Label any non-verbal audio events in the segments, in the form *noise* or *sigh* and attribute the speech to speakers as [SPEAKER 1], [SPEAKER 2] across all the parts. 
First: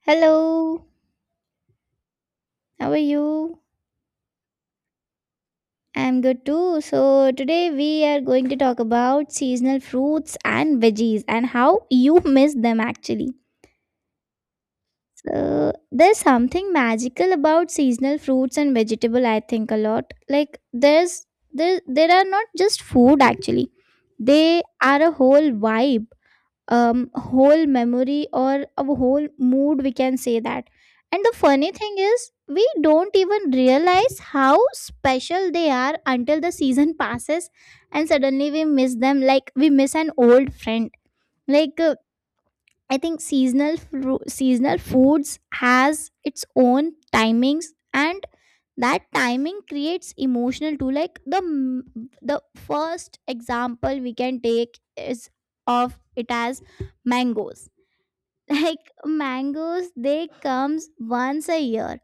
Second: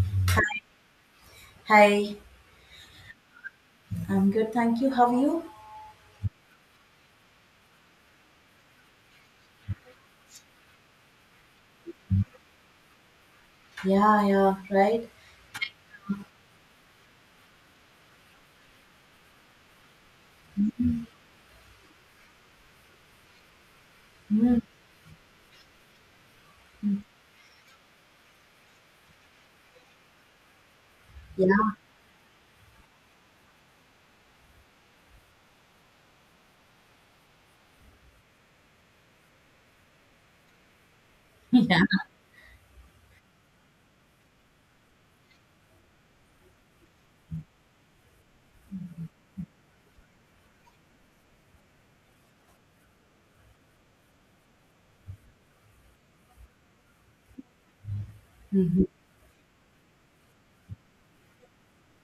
[SPEAKER 1] Hello,
[SPEAKER 2] Hi,
[SPEAKER 1] how are you?
[SPEAKER 2] I'm good, thank you. How are you?
[SPEAKER 1] I'm good too. So, today we are going to talk about seasonal fruits and veggies and how you miss them actually.
[SPEAKER 2] Yeah, yeah, right.
[SPEAKER 1] So, there's something magical about seasonal fruits and vegetable I think a lot. There are not just food actually.
[SPEAKER 2] Mm,
[SPEAKER 1] They are a whole vibe,
[SPEAKER 2] mm,
[SPEAKER 1] whole memory or a whole mood, we can say that. And the
[SPEAKER 2] yeah,
[SPEAKER 1] funny thing is, we don't even realize how special they are until the season *laughs* passes and suddenly we miss them like we miss an old friend.
[SPEAKER 2] *laughs*
[SPEAKER 1] Like,
[SPEAKER 2] yeah,
[SPEAKER 1] uh, I think seasonal foods has its own timings and that timing creates emotional too, like the first example we can take is of it as mangoes.
[SPEAKER 2] mhm,
[SPEAKER 1] Like mangoes, they comes once a year,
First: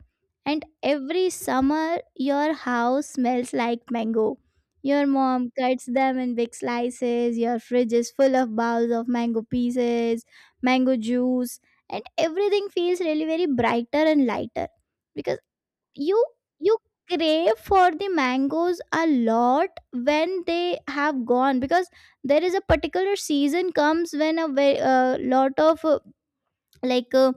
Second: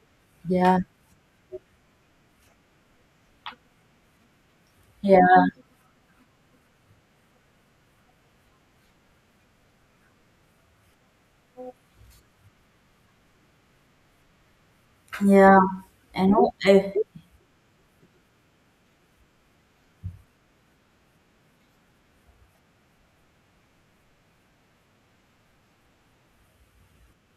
[SPEAKER 1] and
[SPEAKER 2] yeah,
[SPEAKER 1] every summer your house smells like mango, your
[SPEAKER 2] yeah,
[SPEAKER 1] mom cuts them in big slices, your fridge is full of bowls of mango pieces, mango juice, and everything feels really very brighter and lighter because
[SPEAKER 2] yeah.
[SPEAKER 1] you
[SPEAKER 2] I know.
[SPEAKER 1] you
[SPEAKER 2] I,
[SPEAKER 1] crave for the mangoes a lot when they have gone, because there is a particular season comes when a very lot of like uh,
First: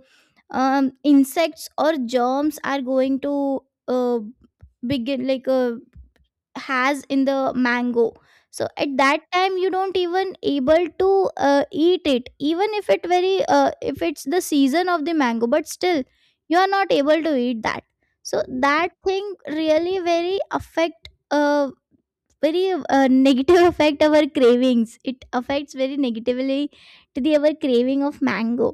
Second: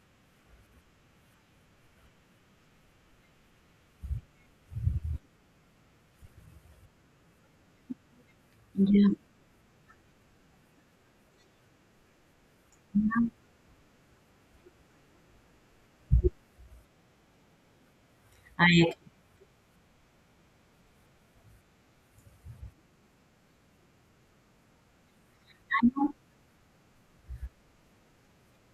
[SPEAKER 1] insects or germs are going to uh, begin like has in the mango. So at
[SPEAKER 2] yeah,
[SPEAKER 1] that time you don't even able to eat it, even if it very if it's the season of the mango, but still you are not able to eat that. So that
[SPEAKER 2] I,
[SPEAKER 1] thing really very affect, very negative *laughs* affect our cravings, it affects
[SPEAKER 2] I
[SPEAKER 1] very
[SPEAKER 2] know
[SPEAKER 1] negatively to the our craving of mango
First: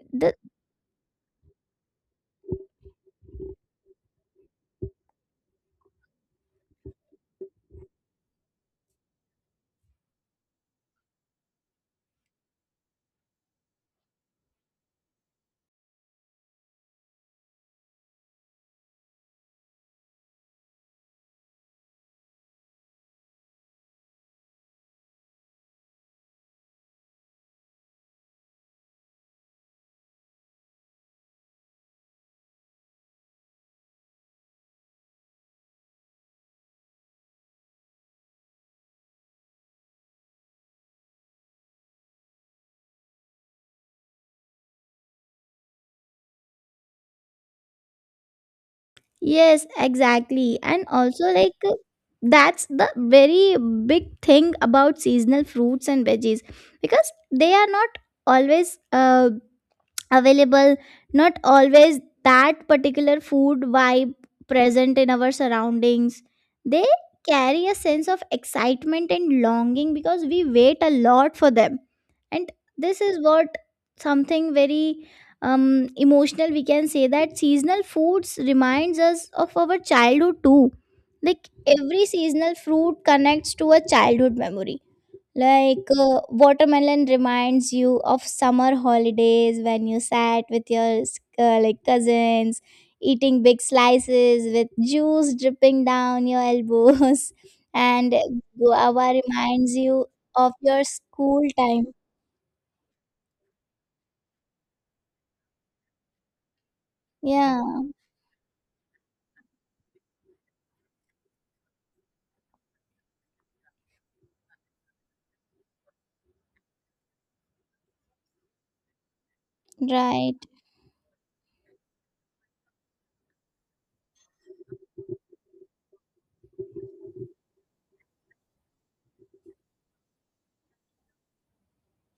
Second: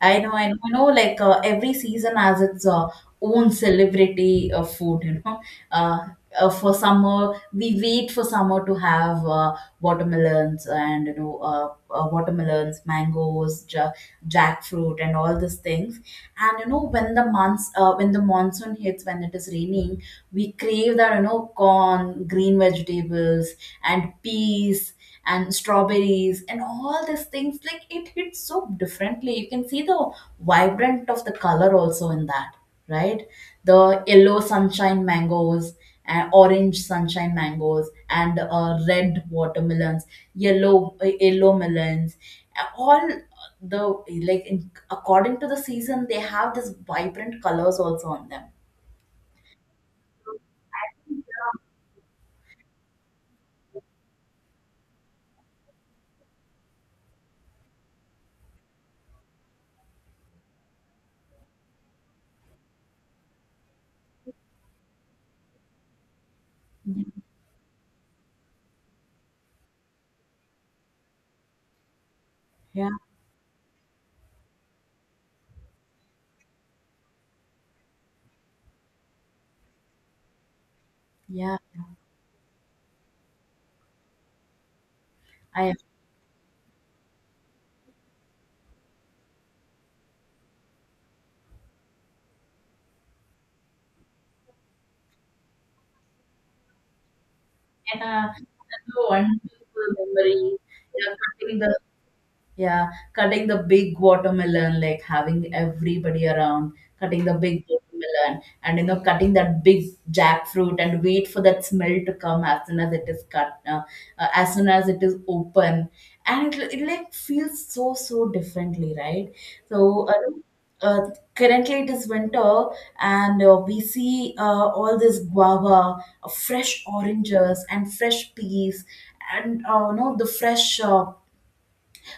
[SPEAKER 2] I know,
[SPEAKER 1] the
[SPEAKER 2] I know, I know. Like every season has its own celebrity food. Uh, for summer we wait for summer to have watermelons, and you know watermelons, mangoes, jackfruit, and all these things. And you know when when the monsoon hits, when it is raining, we crave that, you know, corn, green vegetables and peas and strawberries and all these things. Like, it hits so differently, you can see the vibrant of the color also in that, right? The yellow sunshine mangoes and orange sunshine mangoes and red watermelons, yellow yellow melons, all the like, in, according to the season, they have this vibrant colors also on them,
[SPEAKER 1] Yes, exactly. And
[SPEAKER 2] I think.
[SPEAKER 1] also, like, that's the very big thing about seasonal fruits and veggies because they are not always available, not always that particular food vibe present in our surroundings. They carry a sense of excitement and longing because we wait a lot for them, and
[SPEAKER 2] Yeah.
[SPEAKER 1] this is what something very, emotional, we can say, that seasonal foods reminds us of our childhood too. Like
[SPEAKER 2] Yeah,
[SPEAKER 1] every seasonal fruit connects to a childhood memory.
[SPEAKER 2] I have.
[SPEAKER 1] Like watermelon reminds you of summer holidays when you sat with your like cousins, eating big slices with juice dripping down your elbows, *laughs*
[SPEAKER 2] And,
[SPEAKER 1] and
[SPEAKER 2] a
[SPEAKER 1] guava
[SPEAKER 2] wonderful
[SPEAKER 1] reminds you of
[SPEAKER 2] memory.
[SPEAKER 1] your
[SPEAKER 2] Yeah,
[SPEAKER 1] school
[SPEAKER 2] cutting the,
[SPEAKER 1] time.
[SPEAKER 2] yeah, cutting the big watermelon, like, having everybody around, cutting the
[SPEAKER 1] Yeah,
[SPEAKER 2] big watermelon, and, you know, cutting that big jackfruit, and wait for that smell to come as soon as it is cut, as soon as it is open, and it like feels so so differently, right? So.
[SPEAKER 1] right.
[SPEAKER 2] uh, currently it is winter, and we see all this guava, fresh oranges and fresh peas, and you know, the fresh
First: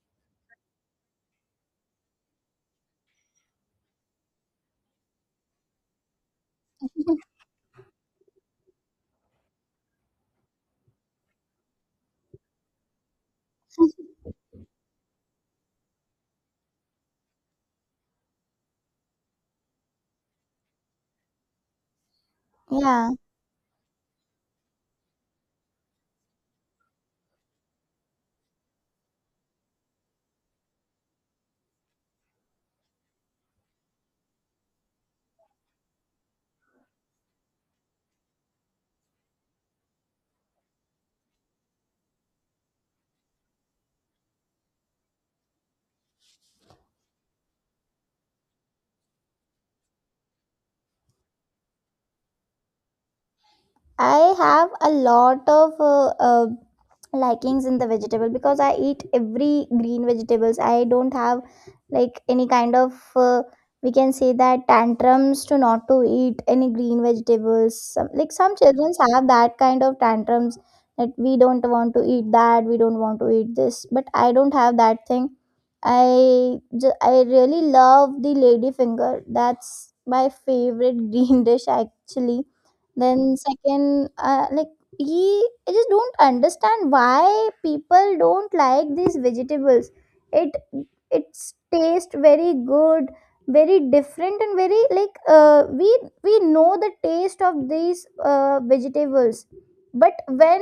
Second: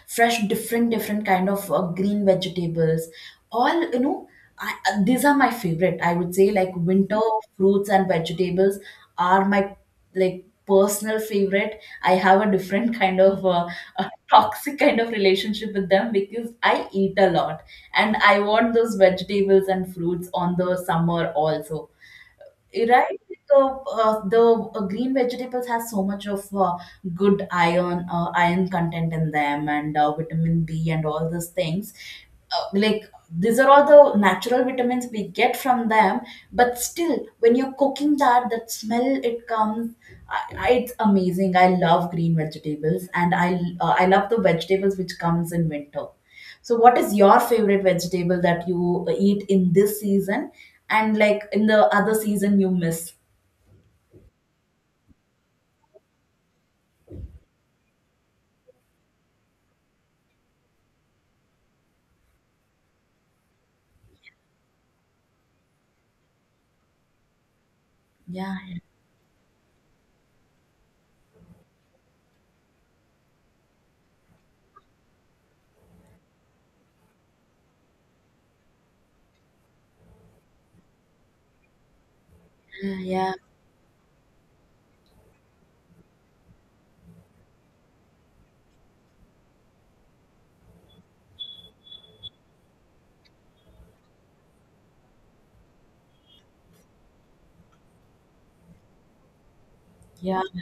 [SPEAKER 2] fresh different different kind of green vegetables, all you know. These are my favorite, I would say. Like winter fruits and vegetables are my like personal favorite. I have a different *laughs* kind of a toxic kind of relationship with them because I eat a lot, and I want those vegetables and fruits on the summer also.
[SPEAKER 1] Yeah.
[SPEAKER 2] Right, the green vegetables has so much of good iron, iron content in them, and vitamin B and all these things. Like, these are all the natural vitamins we get from them, but still, when you're cooking that, that smell it comes. It's amazing. I love green vegetables, and I love the vegetables which comes in winter. So, what is your favorite vegetable that you eat in this season, and like in the other season you miss?
[SPEAKER 1] I have a lot of likings in the vegetable because I eat every green vegetables. I don't have like any kind of, we can say that, tantrums to not to eat any green vegetables. Some, like
[SPEAKER 2] Yeah,
[SPEAKER 1] some children have that kind of tantrums that we don't want to eat that, we don't want to eat this. But I don't have that thing. I I really love the lady finger. That's my favorite *laughs* green dish actually.
[SPEAKER 2] yeah, yeah,
[SPEAKER 1] Then second, like he, I just don't understand why people don't like these vegetables. It it's taste very good, very different, and very like, we know the taste of these vegetables, but
[SPEAKER 2] yeah,
[SPEAKER 1] when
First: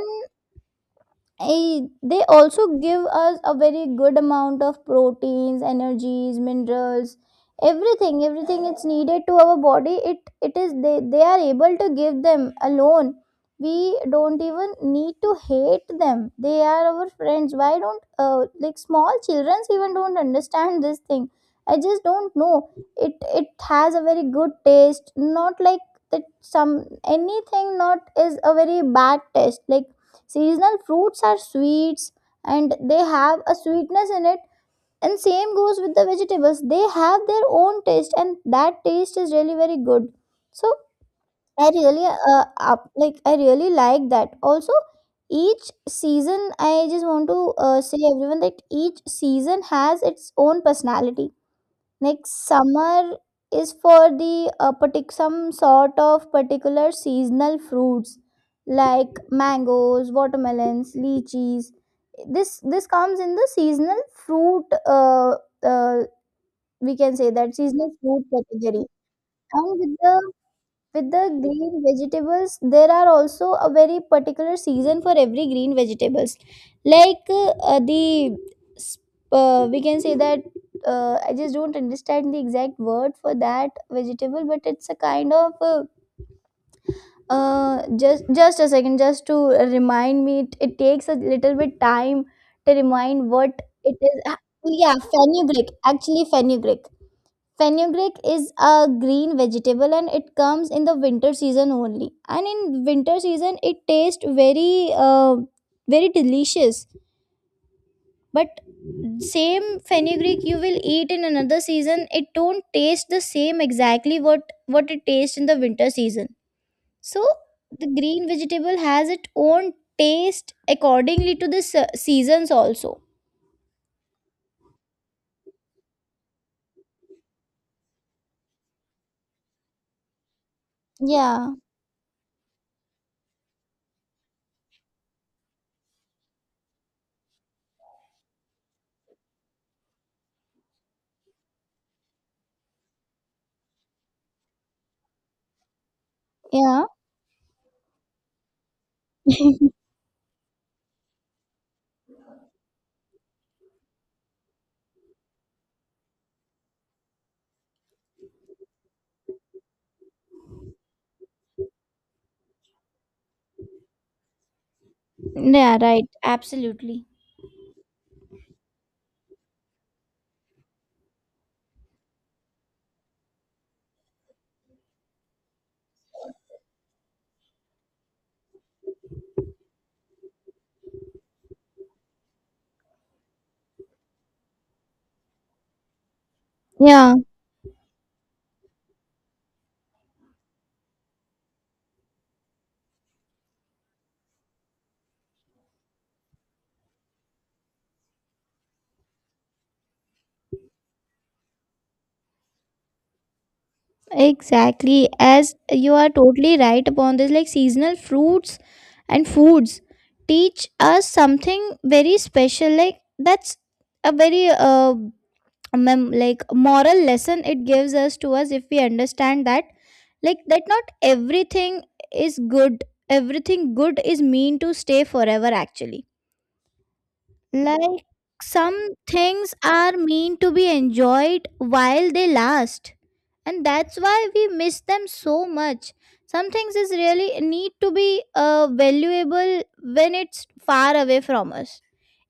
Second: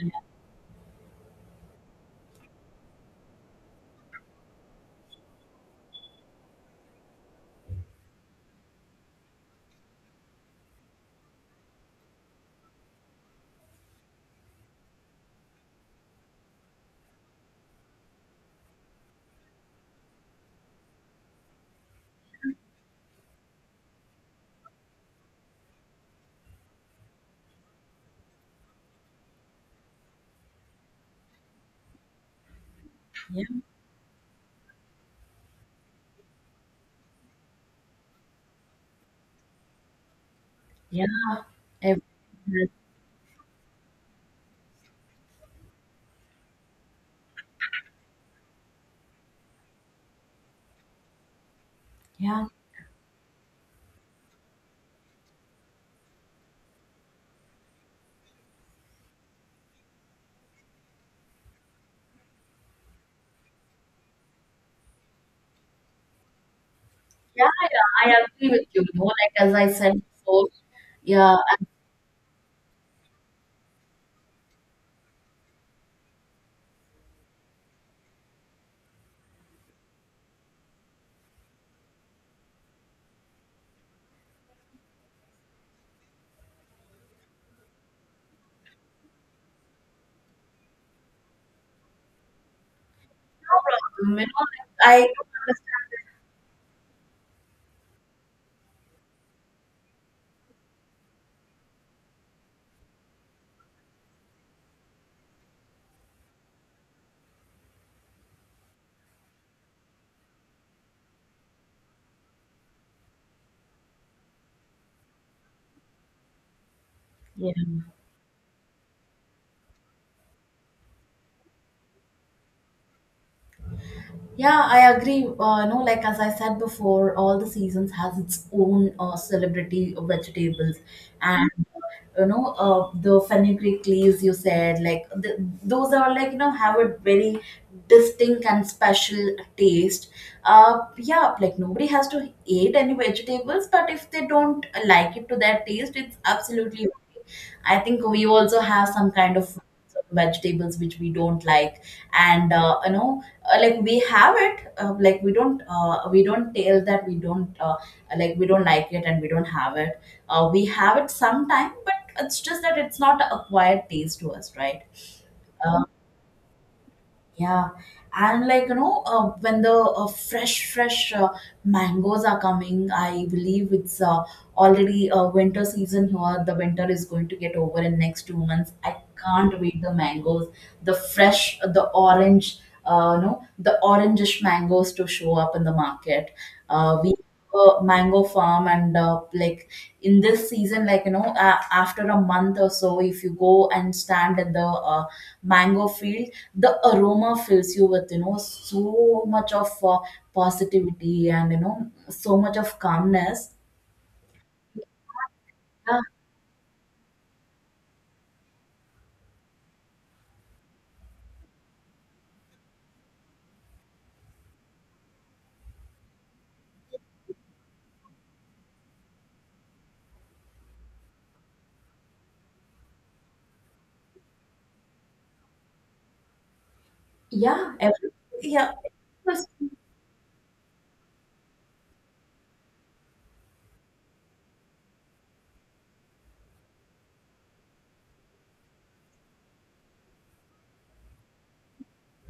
[SPEAKER 1] I, they also give us a very good amount of proteins, energies, minerals, everything. Everything it's needed to our body, it is, they are able to give them alone. We don't even need to hate them, they are our friends. Why don't like small children even don't understand this thing? I just don't know. It has a very good taste, not like that some anything not is a very bad taste. Like, seasonal fruits are sweets and they have
[SPEAKER 2] yeah,
[SPEAKER 1] a sweetness in it. And same goes with the vegetables. They have their own taste and that taste is really very good. So
[SPEAKER 2] yeah.
[SPEAKER 1] I
[SPEAKER 2] Ev-
[SPEAKER 1] really like I really like that. Also, each season I just want to say everyone that each season has its own personality. Next
[SPEAKER 2] Yeah,
[SPEAKER 1] summer is for the some sort of particular seasonal fruits like mangoes, watermelons, lychees. This comes in the seasonal fruit, uh, we can say
[SPEAKER 2] yeah,
[SPEAKER 1] that,
[SPEAKER 2] yeah.
[SPEAKER 1] seasonal
[SPEAKER 2] I
[SPEAKER 1] fruit
[SPEAKER 2] agree with you.
[SPEAKER 1] category.
[SPEAKER 2] You know, like as I
[SPEAKER 1] And with
[SPEAKER 2] said
[SPEAKER 1] the,
[SPEAKER 2] before,
[SPEAKER 1] with the
[SPEAKER 2] yeah, and
[SPEAKER 1] green vegetables, there are also a very particular season for every green vegetables. Like uh, the, sp- we can say that, I just don't understand the exact word for that vegetable, but it's a kind of, just a second, just to remind me. It takes a little bit time to remind what
[SPEAKER 2] no
[SPEAKER 1] it
[SPEAKER 2] problem.
[SPEAKER 1] is.
[SPEAKER 2] You
[SPEAKER 1] Ah,
[SPEAKER 2] know,
[SPEAKER 1] yeah,
[SPEAKER 2] like, I don't
[SPEAKER 1] fenugreek.
[SPEAKER 2] understand.
[SPEAKER 1] Actually, fenugreek. Fenugreek is a green vegetable and it comes in the winter season only. And in winter season, it tastes very delicious. But same fenugreek you will eat in another season, it don't taste the same exactly what it tastes in the winter season. So
[SPEAKER 2] Yeah.
[SPEAKER 1] the green vegetable has its own taste accordingly to the seasons also.
[SPEAKER 2] Yeah, I agree. No, like as I said before, all the seasons has its own celebrity vegetables, and
[SPEAKER 1] Yeah,
[SPEAKER 2] you know, the fenugreek leaves you said, those are like, you know, have a very distinct and special taste. Yeah, like nobody has to eat any vegetables, but if they don't like it to their taste, it's
[SPEAKER 1] yeah,
[SPEAKER 2] absolutely okay. I think we also have some kind of
[SPEAKER 1] *laughs*
[SPEAKER 2] vegetables which we don't like, and you know, like we have it like we don't tell that we don't like we don't like it, and we don't have it, we have it sometime, but it's just that it's not acquired taste to us, right?
[SPEAKER 1] yeah.
[SPEAKER 2] Uh,
[SPEAKER 1] Right. Absolutely.
[SPEAKER 2] yeah, and like, you know, when the fresh mangoes are coming, I believe it's already winter season here. The winter is going to get over in next 2 months. I can't wait the mangoes, the fresh, the orange, no, the orangish mangoes, to show up in the market. We
[SPEAKER 1] Yeah.
[SPEAKER 2] have a mango farm, and like in this season, like, you know, after a month or so, if you go and stand at the mango field, the aroma fills you with, you know, so much of positivity and, you know, so much of calmness.
[SPEAKER 1] Exactly, as you
[SPEAKER 2] uh,
[SPEAKER 1] are totally right upon this. Like, seasonal fruits and foods teach us something very special. Like that's a very like moral lesson it gives us to us, if we understand that, like, that not everything is good. Everything good is mean to stay forever actually.
[SPEAKER 2] yeah
[SPEAKER 1] Like,
[SPEAKER 2] every, yeah.
[SPEAKER 1] some things are meant to be enjoyed while they last, and that's why we miss them so much. Some things is really need to be valuable when it's far away from us.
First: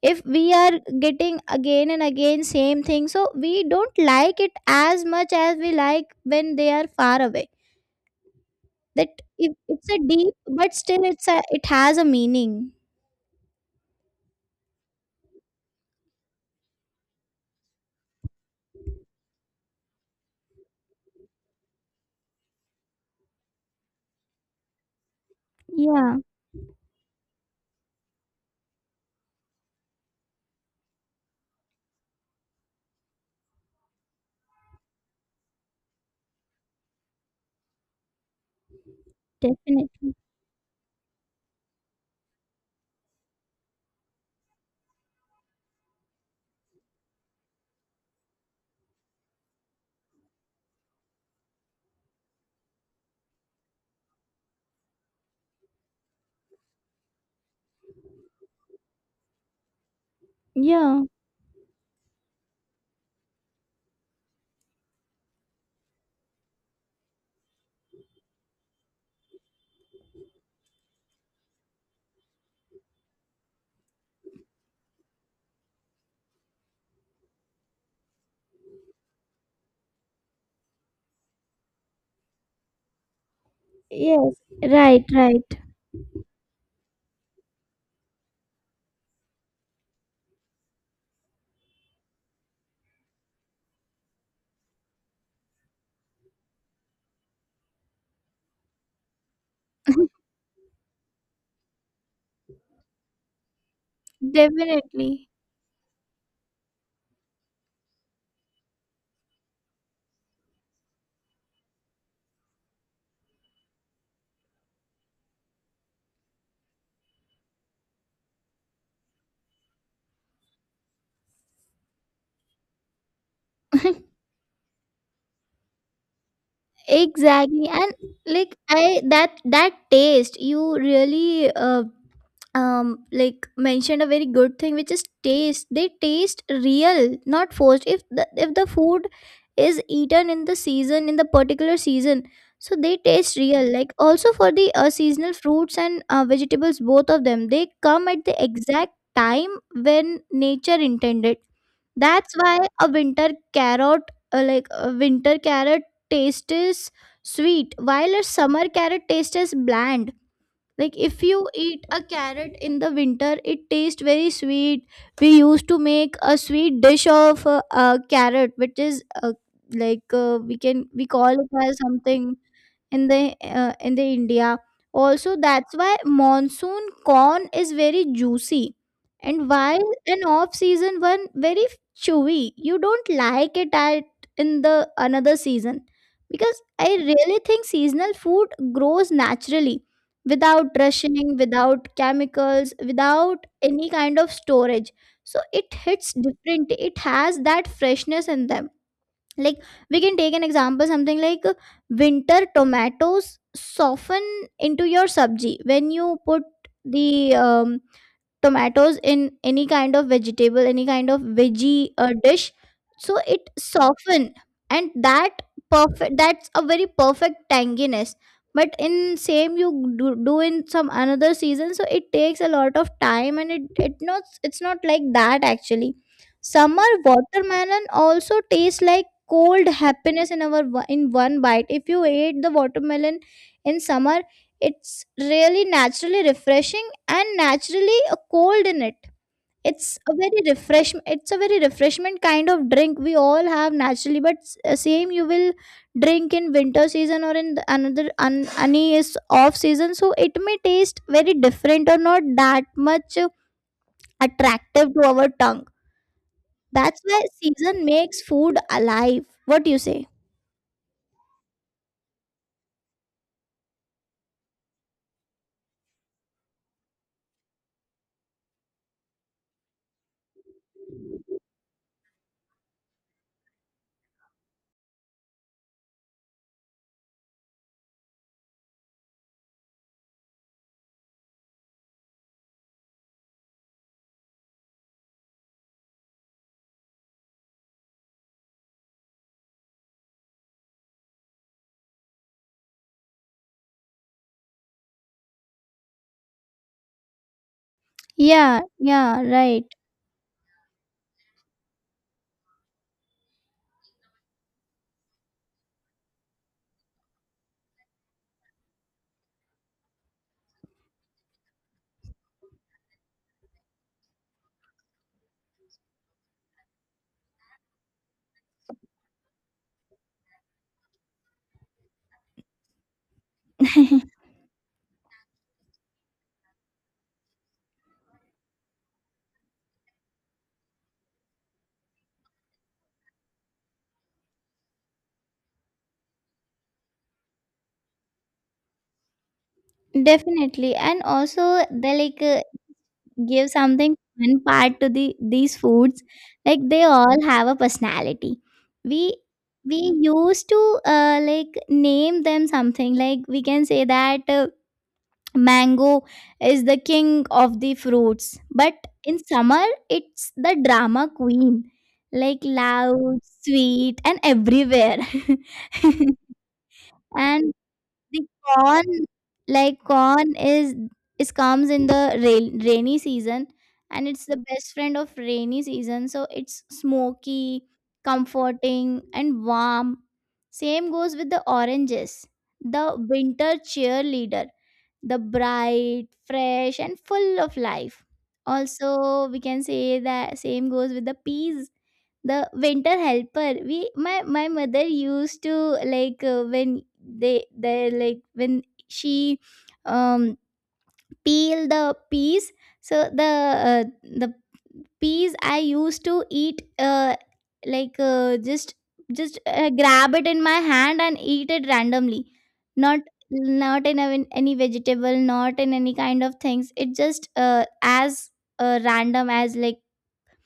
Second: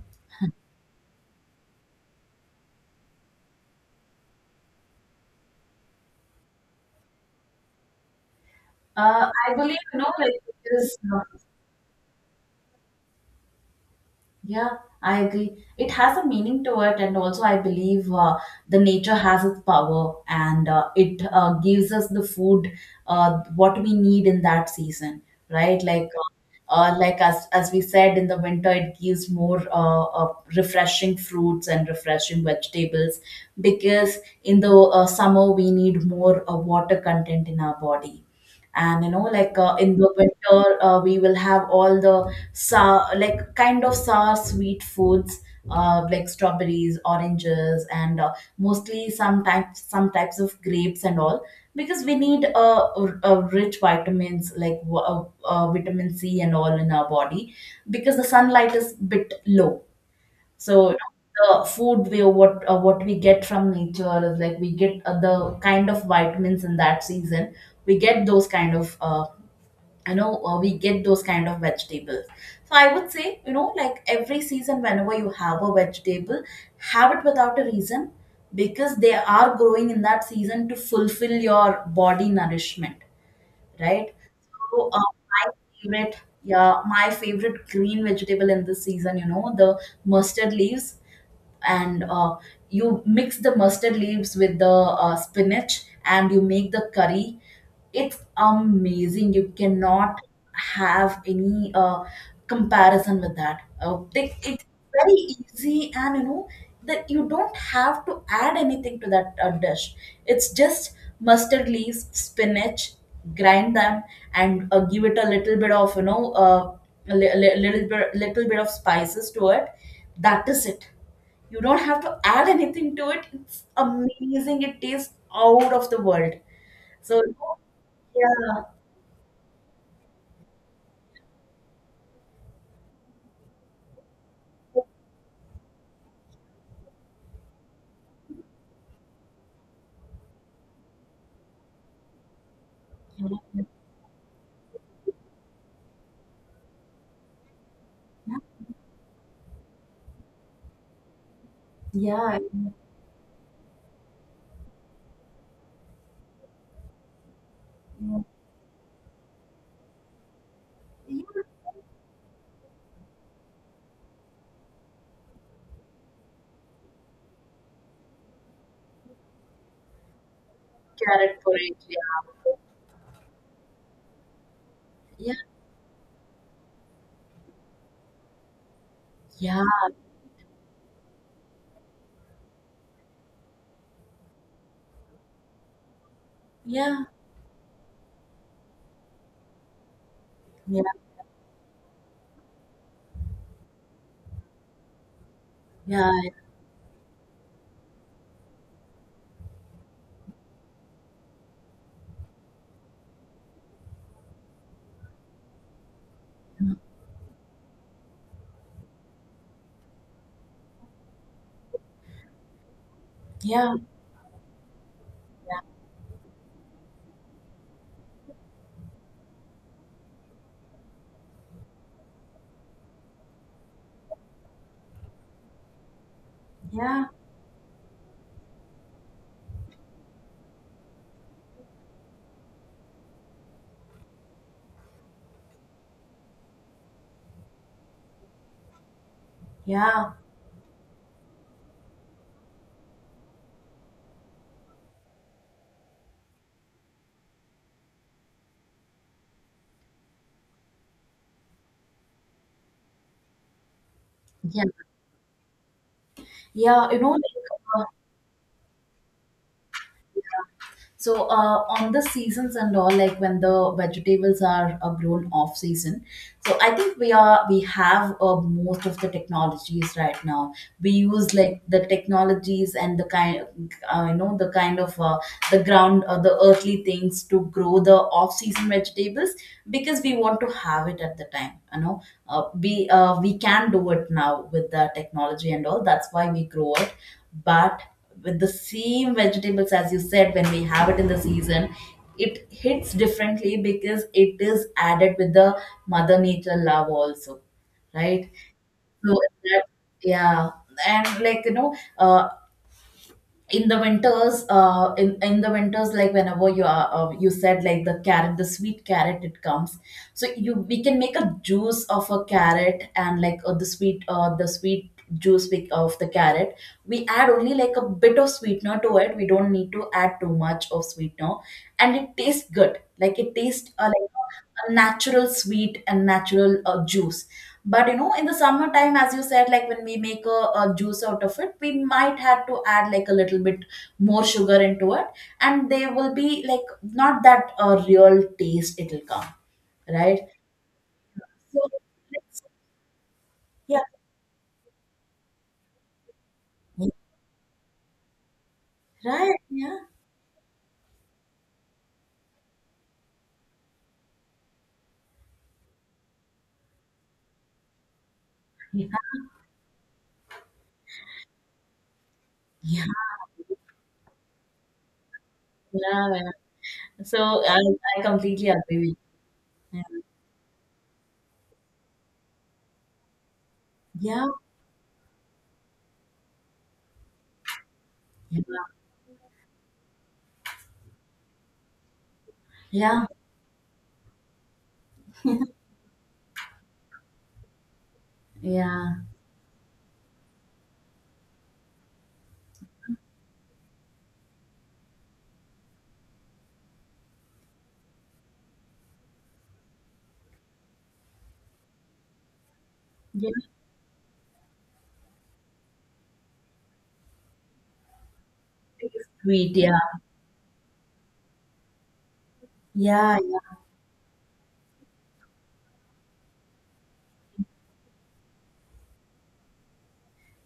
[SPEAKER 1] If we are getting again and again same thing, so we don't like it as much as we like when they are far away. That
[SPEAKER 2] I
[SPEAKER 1] if
[SPEAKER 2] believe,
[SPEAKER 1] it's a
[SPEAKER 2] you know, like
[SPEAKER 1] deep,
[SPEAKER 2] it
[SPEAKER 1] but
[SPEAKER 2] is
[SPEAKER 1] still it's a, it has a meaning.
[SPEAKER 2] yeah, I agree. It has a meaning to it, and also I believe the nature has its power, and it gives us the food, what we need in that season, right?
[SPEAKER 1] Yeah,
[SPEAKER 2] Like as we said, in the winter, it gives more refreshing fruits and refreshing vegetables, because in the summer we need more water content in our body, and you know, like, in the
[SPEAKER 1] definitely.
[SPEAKER 2] winter we will have all the sour, like kind of sour sweet foods, like strawberries, oranges, and mostly some types of grapes and all, because we need rich vitamins like vitamin C and all in our body, because the sunlight is bit low, so you
[SPEAKER 1] Yeah.
[SPEAKER 2] know, the food we what we get from nature is, like, we get the kind of vitamins in that season. We get those kind of you know, we get those kind of vegetables. So I would say, you know, like every season, whenever you have a vegetable, have it without a reason, because they are growing in that season to fulfill your body nourishment, right?
[SPEAKER 1] Yes,
[SPEAKER 2] So
[SPEAKER 1] right, right.
[SPEAKER 2] my favorite, yeah, my favorite green vegetable in this season, you know, the mustard leaves, and you mix the mustard leaves with the spinach, and you make the curry. It's amazing, you cannot
[SPEAKER 1] *laughs*
[SPEAKER 2] have any comparison with that. It's very
[SPEAKER 1] Definitely.
[SPEAKER 2] easy, and you know that you don't have to add anything to that dish. It's just mustard leaves, spinach, grind them, and give it a little bit of, you know, a li- li- little bit of spices to it. That is it, you don't have to add anything to it. It's
[SPEAKER 1] *laughs*
[SPEAKER 2] amazing. It tastes out of the world. So
[SPEAKER 1] Exactly. And like
[SPEAKER 2] yeah,
[SPEAKER 1] I that that taste, you really, like mentioned a very good thing which is taste. They taste real, not forced, if the food is eaten in the season, in the particular season. So they taste real, like also for the seasonal fruits and vegetables. Both of them, they come at the exact time when nature intended. That's
[SPEAKER 2] yeah,
[SPEAKER 1] why a winter carrot, like a winter carrot taste is sweet, while a summer carrot taste is bland. Like if
[SPEAKER 2] yeah.
[SPEAKER 1] you eat a carrot in the winter it tastes very sweet. We used to make a sweet dish of carrot, which is like we can, we call
[SPEAKER 2] Carrot
[SPEAKER 1] it as
[SPEAKER 2] porridge.
[SPEAKER 1] something
[SPEAKER 2] Yeah,
[SPEAKER 1] in the, in the India. Also, that's why monsoon corn is very juicy, and
[SPEAKER 2] yeah,
[SPEAKER 1] while an off season one very chewy. You don't like it at in the another season, because I
[SPEAKER 2] yeah,
[SPEAKER 1] really think seasonal food grows naturally, without
[SPEAKER 2] yeah,
[SPEAKER 1] rushing, without chemicals, without any kind of storage. So it
[SPEAKER 2] yeah,
[SPEAKER 1] hits different. It has that freshness in them. Like, we can take an example something like, winter tomatoes soften into your sabji when you put the, um, tomatoes in any kind of vegetable, any kind of veggie dish, so it
[SPEAKER 2] yeah, yeah,
[SPEAKER 1] soften, and that perfect, that's a very perfect tanginess. But in same you do in some another season, so it takes a lot of time, and it's not like that actually. Summer
[SPEAKER 2] yeah,
[SPEAKER 1] watermelon also tastes like cold happiness in our, in one bite if you ate the watermelon in summer. It's really naturally refreshing and naturally a cold in it. It's
[SPEAKER 2] yeah,
[SPEAKER 1] a very refresh. It's a very refreshment kind of drink we all have naturally. But s- same you will drink in winter season or in the another un, any is off season, so it may taste very different or not that much
[SPEAKER 2] yeah.
[SPEAKER 1] attractive to our tongue.
[SPEAKER 2] Yeah. You
[SPEAKER 1] That's
[SPEAKER 2] know, like,
[SPEAKER 1] why season makes food alive. What do you say?
[SPEAKER 2] so on the seasons and all, like when the vegetables are grown off season, so I think we are we have most of the technologies right now. We use like the technologies and the kind, you know, the kind of the earthly things to grow the off season vegetables, because we want to have it at the time. You know, we can do it now with the technology and all. That's why we grow it, but with the same vegetables, as you said, when we have it in the season, it hits differently, because it is added with the mother nature love also, right?
[SPEAKER 1] Yeah,
[SPEAKER 2] So
[SPEAKER 1] yeah,
[SPEAKER 2] that,
[SPEAKER 1] right.
[SPEAKER 2] yeah, and like, you know, in the winters, in the winters, like, whenever you are, you said, like, the carrot, the sweet carrot, it comes, so you, we can make a juice of a carrot, and like, the sweet of the carrot, we add only like a bit of sweetener to it, we don't need to add too much of sweetener, and it tastes good, like it tastes like a natural sweet and natural juice, but you know, in the summertime, as you said, like when we make a juice out of it, we might have to add like a little bit more sugar into it, and they will be like not that real taste it'll come, right?
[SPEAKER 1] Definitely. And
[SPEAKER 2] so
[SPEAKER 1] also the
[SPEAKER 2] it's-
[SPEAKER 1] like give
[SPEAKER 2] yeah,
[SPEAKER 1] something fun part to the these foods, like they all have a personality. we
[SPEAKER 2] right. Yeah.
[SPEAKER 1] we used to like name them something, like we can say that, mango is the king of the fruits, but
[SPEAKER 2] Yeah.
[SPEAKER 1] in summer it's the drama queen, like
[SPEAKER 2] Yeah,
[SPEAKER 1] loud, sweet, and everywhere.
[SPEAKER 2] yeah. Yeah.
[SPEAKER 1] *laughs*
[SPEAKER 2] So
[SPEAKER 1] And
[SPEAKER 2] I, I
[SPEAKER 1] the
[SPEAKER 2] completely agree
[SPEAKER 1] corn,
[SPEAKER 2] with you.
[SPEAKER 1] like
[SPEAKER 2] Yeah,
[SPEAKER 1] corn, is comes in the rain, rainy season, and it's
[SPEAKER 2] yeah,
[SPEAKER 1] the best friend of rainy season. So it's smoky,
[SPEAKER 2] yeah,
[SPEAKER 1] comforting, and warm. Same goes with the oranges, the
[SPEAKER 2] yeah,
[SPEAKER 1] winter cheerleader, the bright, fresh, and full of life.
[SPEAKER 2] yeah,
[SPEAKER 1] Also, we can say that same goes with the peas, the winter helper. We my my mother used to, like, when they like when she, um peel the peas, so
[SPEAKER 2] yeah.
[SPEAKER 1] the, uh, the peas I used to eat, just
[SPEAKER 2] Sweet, yeah,
[SPEAKER 1] grab it in my hand and eat it randomly, not
[SPEAKER 2] yeah, yeah.
[SPEAKER 1] not in any vegetable, not in any kind of things. It just, as random as like,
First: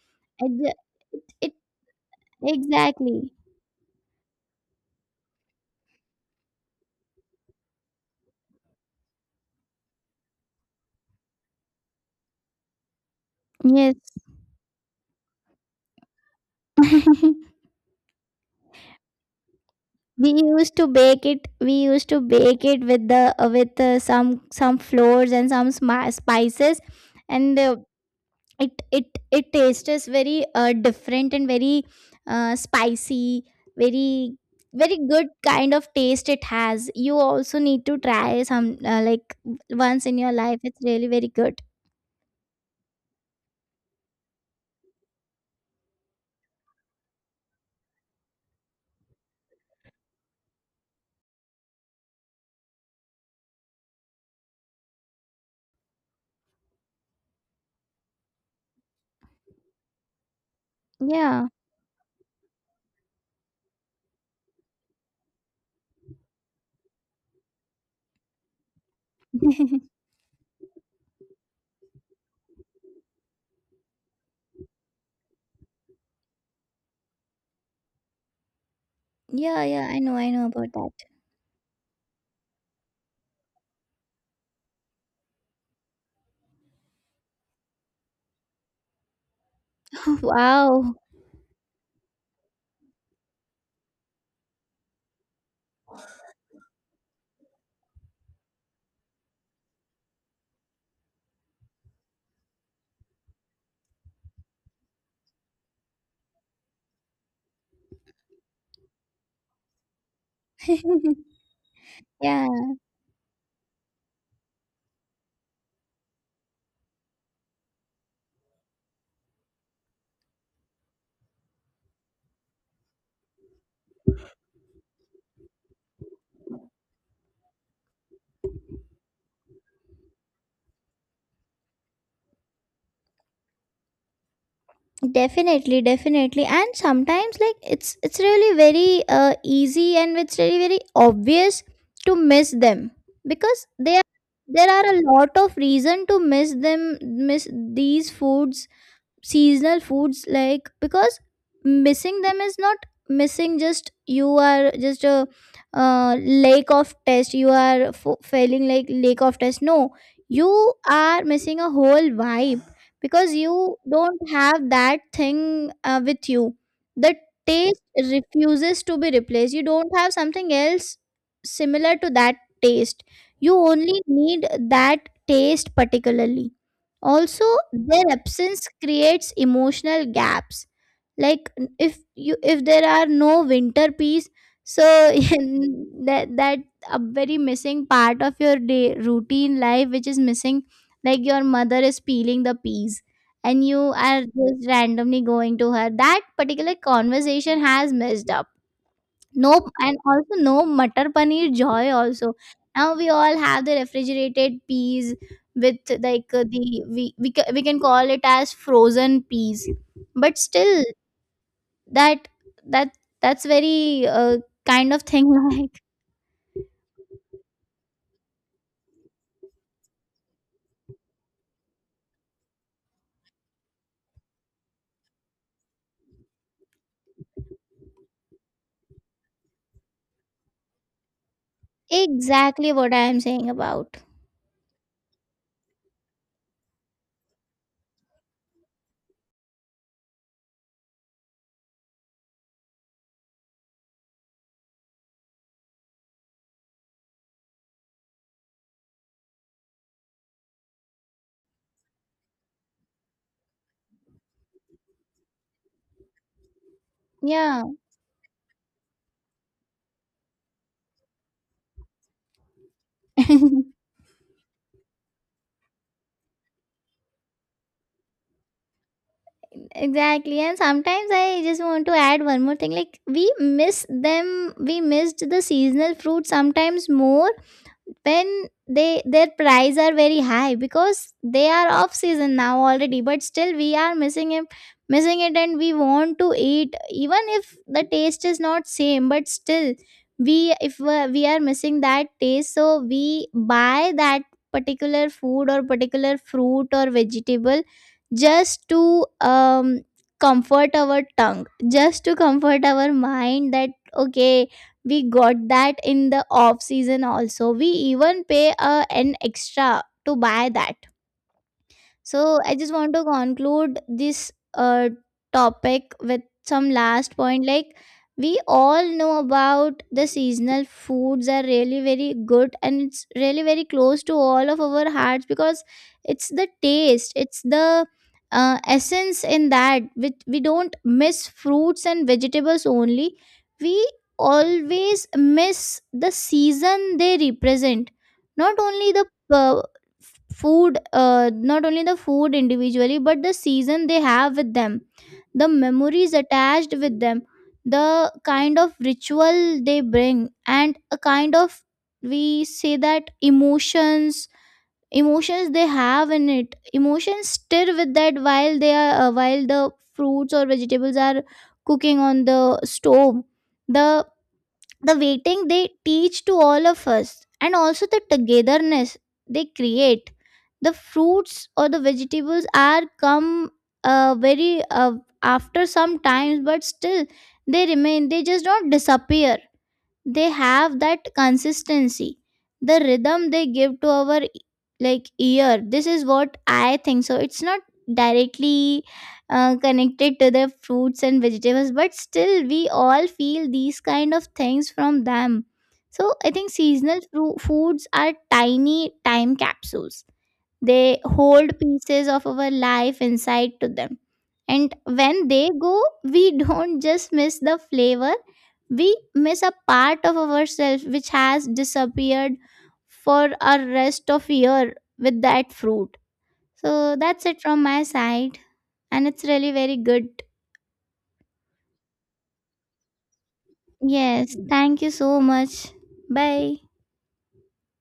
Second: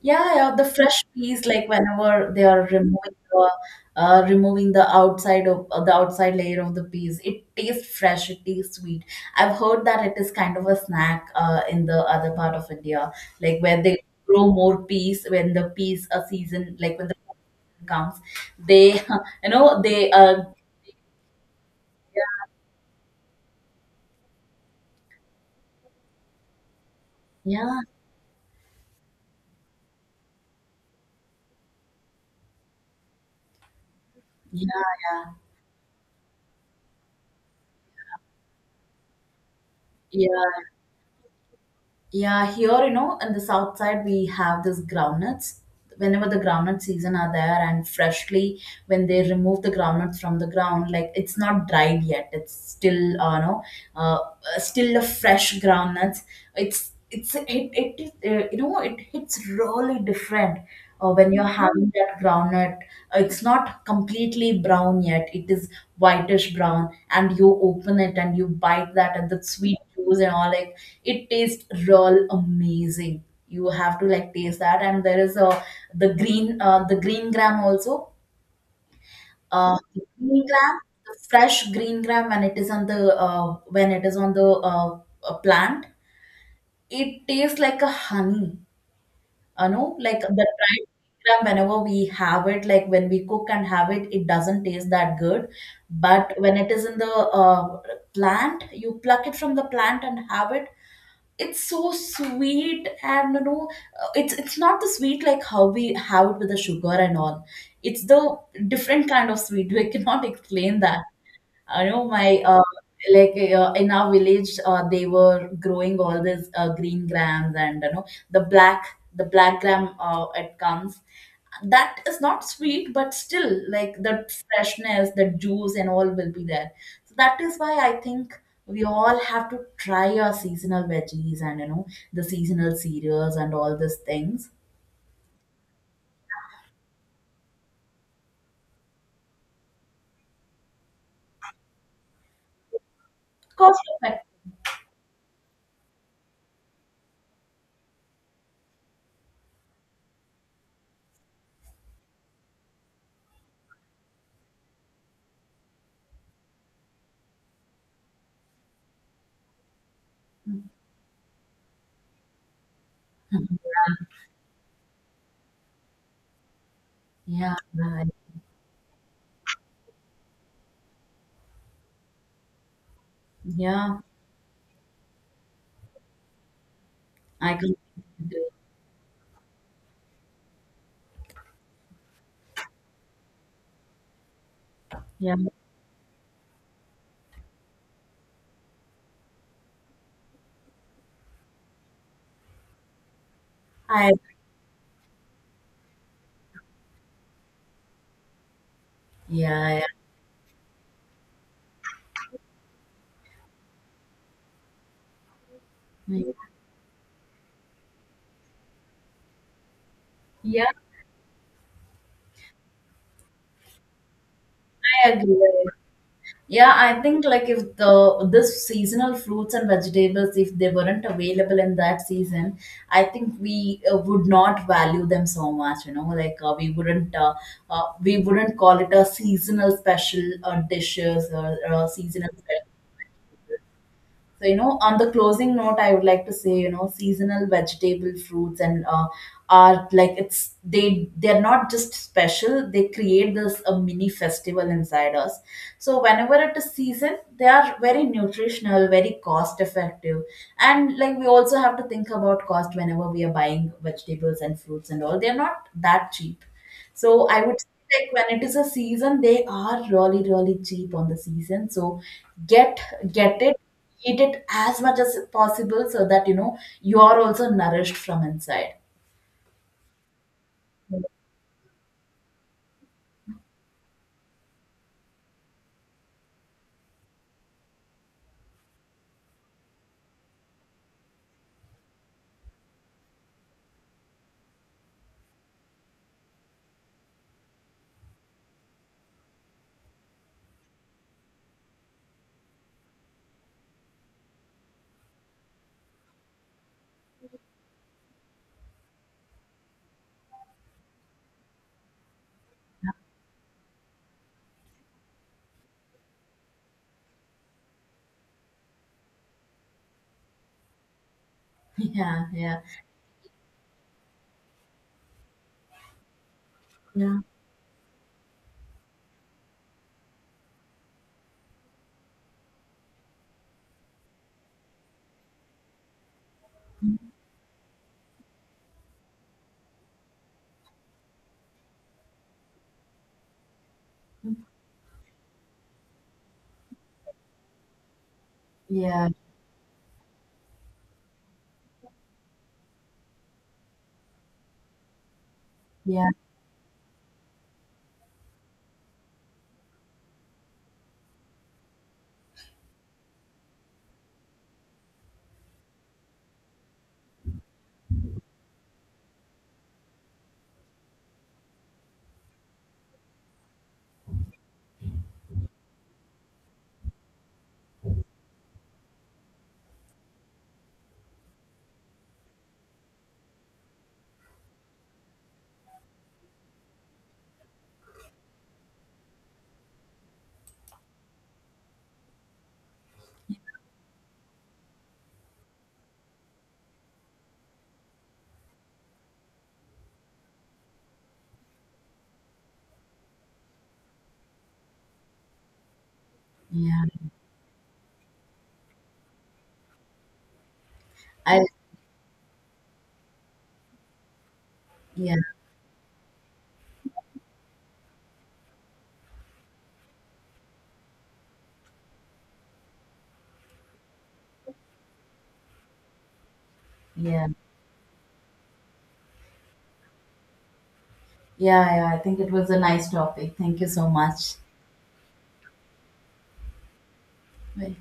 [SPEAKER 2] Yeah,
[SPEAKER 1] I
[SPEAKER 2] yeah, the
[SPEAKER 1] ju-
[SPEAKER 2] fresh
[SPEAKER 1] it,
[SPEAKER 2] peas,
[SPEAKER 1] it
[SPEAKER 2] like whenever they are
[SPEAKER 1] exactly.
[SPEAKER 2] removing the outside of the outside layer of the peas, it tastes fresh, it tastes sweet. I've heard that it is kind of a snack in the other part of India, like where
[SPEAKER 1] Yes.
[SPEAKER 2] they grow more peas when the peas are season, like when
[SPEAKER 1] *laughs*
[SPEAKER 2] comes, they, *laughs* you know, they
[SPEAKER 1] We
[SPEAKER 2] uh,
[SPEAKER 1] used to bake it. We used to bake it with the with some flours and some spices, and
[SPEAKER 2] yeah,
[SPEAKER 1] it it it tastes very different and very spicy, very very
[SPEAKER 2] yeah,
[SPEAKER 1] good kind of taste it has. You also need to try some like once in
[SPEAKER 2] yeah.
[SPEAKER 1] your life. It's really very good.
[SPEAKER 2] Yeah, here, you know, in the south side, we have this groundnuts. Whenever the groundnut season are there, and freshly, when they remove the groundnuts from the ground, like it's not dried yet. It's still, no, still a fresh groundnuts. It's, it, it, it You know, it hits really different when you're
[SPEAKER 1] Yeah,
[SPEAKER 2] having that groundnut, it's not completely brown yet. It is whitish brown, and you open it and you bite that, and the sweet juice and all, like, it tastes real amazing. You have to like taste that, and there is a the green gram also.
[SPEAKER 1] yeah, yeah.
[SPEAKER 2] The
[SPEAKER 1] I
[SPEAKER 2] green
[SPEAKER 1] know about
[SPEAKER 2] gram,
[SPEAKER 1] that.
[SPEAKER 2] the fresh green gram, when it is on the when it is on the plant, it tastes like a honey, you know, like
[SPEAKER 1] *laughs*
[SPEAKER 2] the dried
[SPEAKER 1] Wow.
[SPEAKER 2] gram, whenever we have it, like when we cook and have it, it doesn't taste that good, but when it is in the uh, plant, you pluck it from the plant and have it, it's so sweet, and you know, it's not the sweet like how we have it with the sugar and all, it's the different kind of sweet *laughs* we cannot explain that.
[SPEAKER 1] *laughs*
[SPEAKER 2] I know my
[SPEAKER 1] Yeah.
[SPEAKER 2] like in our village, they were growing all this green grams, and you know, the black the black gram, it comes, that is not sweet, but still like the freshness, the juice and all will be there. So that is why I think we all have to try our seasonal veggies, and you know, the seasonal cereals and all these things.
[SPEAKER 1] Definitely definitely, and sometimes like it's really very easy, and it's really very obvious to miss them because
[SPEAKER 2] Cost
[SPEAKER 1] they are
[SPEAKER 2] effective.
[SPEAKER 1] there are a lot of reason to miss them, miss these foods, seasonal foods, like because missing them is not missing, just you are just a lake of test, you are failing like lake of test, no, you are missing a whole vibe because
[SPEAKER 2] *laughs*
[SPEAKER 1] you don't have that thing with you. The
[SPEAKER 2] Yeah,
[SPEAKER 1] taste
[SPEAKER 2] right.
[SPEAKER 1] refuses to be replaced, you don't have something else similar to that taste, you
[SPEAKER 2] Yeah,
[SPEAKER 1] only need that taste particularly. Also,
[SPEAKER 2] I can.
[SPEAKER 1] their absence creates emotional gaps, like if you, if there are no winter peas, so
[SPEAKER 2] Yeah.
[SPEAKER 1] *laughs* that a very missing part of your day routine life, which is missing, like your mother is peeling the peas and you
[SPEAKER 2] I.
[SPEAKER 1] are just randomly going to her, that particular conversation has messed up. No,
[SPEAKER 2] Yeah.
[SPEAKER 1] and also no Matar Paneer joy also. Now we all have the refrigerated peas with
[SPEAKER 2] Yeah,
[SPEAKER 1] like the we can call it as frozen peas. But still, that that that's very kind of
[SPEAKER 2] I
[SPEAKER 1] thing,
[SPEAKER 2] agree.
[SPEAKER 1] *laughs* like
[SPEAKER 2] Yeah, I think, like, if the this seasonal fruits and vegetables, if they weren't available in that season, I think we would not value them so much. You know, like, we wouldn't call it a seasonal special dishes, or seasonal special.
[SPEAKER 1] exactly what I am saying about.
[SPEAKER 2] So, you know, on the closing note, I would like to say, you know, seasonal vegetable fruits and are like, it's, they they're not just special, they create this a mini festival inside us. So whenever it is season, they are very nutritional, very cost effective, and like we also have to think about cost whenever we are buying vegetables and fruits and all. They're not that cheap. So I would
[SPEAKER 1] Yeah.
[SPEAKER 2] say, like, when it is a season, they are really, really cheap on the season. So get get it,
[SPEAKER 1] *laughs*
[SPEAKER 2] eat it as much as possible, so that, you know, you are also nourished from inside.
[SPEAKER 1] Exactly. And sometimes
[SPEAKER 2] *laughs*
[SPEAKER 1] I just want to add one more thing. Like we miss them, we missed the seasonal fruit sometimes more when they, their price are very high because they are off season now already, but still we are missing it, missing it, and we want to eat even if the taste is not same but still we, if we are missing that taste, so we buy that particular food or particular fruit or vegetable just to comfort our tongue, just to comfort our mind that okay, we got that in the off season also, we even pay an extra to buy that.
[SPEAKER 2] Yeah,
[SPEAKER 1] So I
[SPEAKER 2] yeah,
[SPEAKER 1] just want to conclude this topic with some last
[SPEAKER 2] yeah,
[SPEAKER 1] point. Like we all know about the seasonal foods are really very good, and it's really very close to all of our hearts because it's the taste, it's the essence in that, which we don't miss fruits and vegetables only. We always miss the season they represent. Not only the
[SPEAKER 2] yeah,
[SPEAKER 1] uh, food, not only the food individually, but the season they have with them, the
[SPEAKER 2] yeah,
[SPEAKER 1] memories attached with them, the kind of ritual they bring, and a kind of, we say that emotions, emotions they have in it, emotions stir with that while they are while the fruits or vegetables are cooking on the stove, the the waiting they teach to all of us, and also the togetherness they create. The fruits or the vegetables are come very after some times, but still they remain, they just don't disappear, they have that consistency, the rhythm they give to our like ear. This is what I think, so it's not directly connected to the fruits and vegetables, but still we all feel these kind of things from them. So I think
[SPEAKER 2] yeah.
[SPEAKER 1] seasonal foods are tiny time capsules, they
[SPEAKER 2] I
[SPEAKER 1] hold pieces of our life inside to them. And
[SPEAKER 2] yeah,
[SPEAKER 1] when they go, we don't just miss the flavor, we miss a part of ourselves which has disappeared for our rest of year with that fruit. So that's
[SPEAKER 2] yeah,
[SPEAKER 1] it from my side, and it's really very good.
[SPEAKER 2] yeah, yeah. I think it was a nice topic. Thank you so much.
[SPEAKER 1] Yes, thank you so much. Bye.
[SPEAKER 2] Bye.